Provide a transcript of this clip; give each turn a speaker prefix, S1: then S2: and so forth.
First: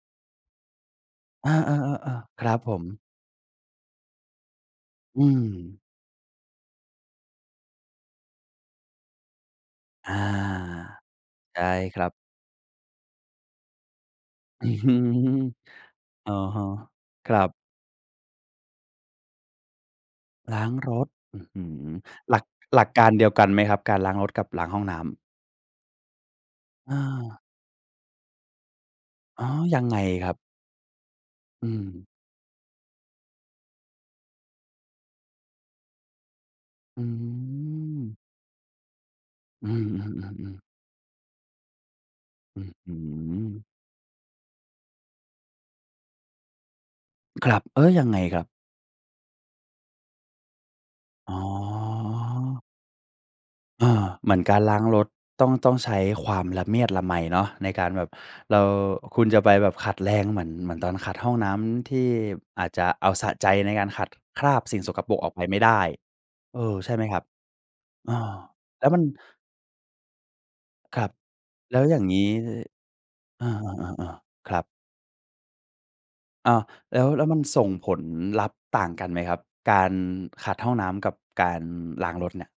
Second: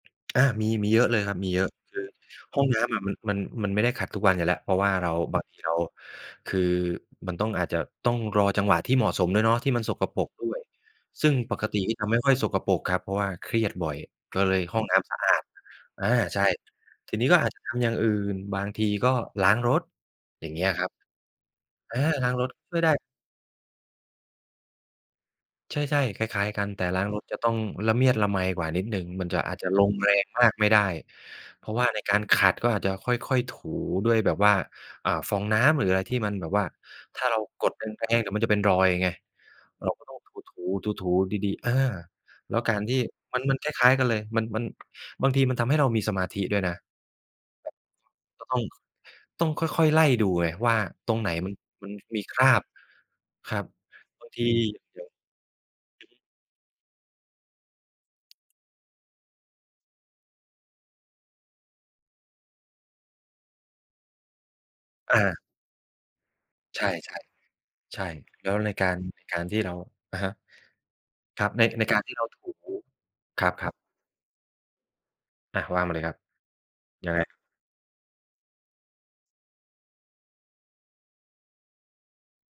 S1: อา มี มีเยอะเลยครับ ม
S2: อ
S1: ี
S2: า
S1: เยอะ คือ
S2: ๆ ๆ ๆ ครับ
S1: ห้อง
S2: ผ
S1: น้
S2: ม
S1: ำอะมัน มัน มันไม่ได้ขัดทุกวันอยู่แล้ว เพราะว่าเรา
S2: อื
S1: บางทีเร
S2: ม
S1: า คือมันต้อง อาจจะต้องรอจังหวะที่เหมาะสมด้วยเนาะ ที่มันสก
S2: อา
S1: ปรกด้วย ซึ่งป
S2: ใช่
S1: กตินี
S2: ค
S1: ่จ
S2: รั
S1: ะ
S2: บ
S1: ไม่ค่อยสกปรกครับ เพราะว่าเครียดบ่อย ก็เลย
S2: อื้
S1: ห
S2: อ
S1: ้อง
S2: ฮ
S1: น
S2: ื
S1: ้ำสะอา
S2: อ
S1: ด อา
S2: อ๋อ
S1: ใช่ ทีนี้
S2: ค
S1: ก
S2: ร
S1: ็
S2: ั
S1: อาจ
S2: บ
S1: จะทำอย่างอื่น บางทีก็ล้างรถ อย่าง
S2: ล
S1: เง
S2: ้
S1: ี
S2: า
S1: ้ย
S2: ง
S1: ครั
S2: ร
S1: บ
S2: ถ อื้อฮือ
S1: อา ล้า
S2: ห
S1: ง
S2: ลั
S1: ร
S2: ก
S1: ถช่ว
S2: หล
S1: ย
S2: ั
S1: ได
S2: ก
S1: ้
S2: การเดียวกันไหมครับ การล้างรถกับล้างห้องน้ำ?
S1: ใช่ ๆ คล้าย ๆ กัน แต่
S2: อ
S1: ล้างรถจะ
S2: า
S1: ต้องละเมียดละไมกว่านิดหนึ่ง มันจะ
S2: อ๋อ
S1: อาจจะ
S2: ยั
S1: ล
S2: ง
S1: ง
S2: ไง
S1: แร
S2: ค
S1: ง
S2: รับ?
S1: มากไม่ได้ เพ
S2: อื
S1: ราะว่าใน
S2: อ
S1: การขัด ก็อาจจะค่อย ๆ ถูด้วยแบบว่า อ่า ฟองน้ำ หรืออะไรที่มันแบบว่า
S2: อื
S1: ถ้าเรากดแร
S2: ม
S1: ง ๆ เดี๋ยวมันจะเป็นรอยไง
S2: อื
S1: เราก็ต้องถ
S2: อ
S1: ู
S2: ๆ ๆ ๆ
S1: ๆ ถู ๆ ดี ๆ อา แล้
S2: อื
S1: ว
S2: ้อ
S1: การ
S2: ฮ
S1: ท
S2: ื
S1: ี่ มัน มัน
S2: อ
S1: คล้าย ๆ กันเลย มัน มัน บางทีมันทำให้เรามีสมาธิด้วยนะ
S2: ครับ
S1: แบบ
S2: เออ ยังไงคร
S1: ก
S2: ั
S1: ็
S2: บ?
S1: ต้อง ต้องค่อย ๆ ไล่ดูไงว่าตรงไหน
S2: อ๋
S1: มัน มันมีครา
S2: อ
S1: บ ครับ
S2: เออ
S1: บา
S2: เห
S1: ง
S2: มื
S1: ท
S2: อน
S1: ี
S2: การล้าง
S1: เ
S2: ร
S1: ดี๋ย
S2: ถ
S1: ว
S2: ต้อง ต้องใช้
S1: อือฮึ
S2: ความละเมียดละไมเนาะในการแบบ เรา คุณจะไปแบบขัดแรงเหมือน เหมือนตอนขัดห้องน้ำที่อาจจะเอาสะใจในการขัดคราบสิ่งสกปร
S1: อ
S2: กออ
S1: า
S2: กไปไม่ได้ เออ
S1: ใช
S2: ใ
S1: ่
S2: ช่ไหมครับ?
S1: ๆ ใช่
S2: อา
S1: แล้วใน
S2: แ
S1: ก
S2: ล้
S1: า
S2: ว
S1: ร
S2: มัน
S1: ในการที่เรา อะฮะ
S2: ครับ
S1: ครับ ใน
S2: แล้
S1: ใน
S2: ว
S1: ก
S2: อย่
S1: าร
S2: าง
S1: ที่
S2: ง
S1: เร
S2: ี
S1: า
S2: ้
S1: ถู
S2: ด
S1: ค
S2: อ
S1: รับ ๆ
S2: า ๆ ๆ ๆ ครับ
S1: อา ว่ามาเลยครับ
S2: อ้าว แล้ว
S1: ยังไ
S2: แล้ว
S1: ง?
S2: มันส่งผลลัพธ์ต่างกันไหมครับ? การขัดห้องน้ำกับการล้างรถเนี่ย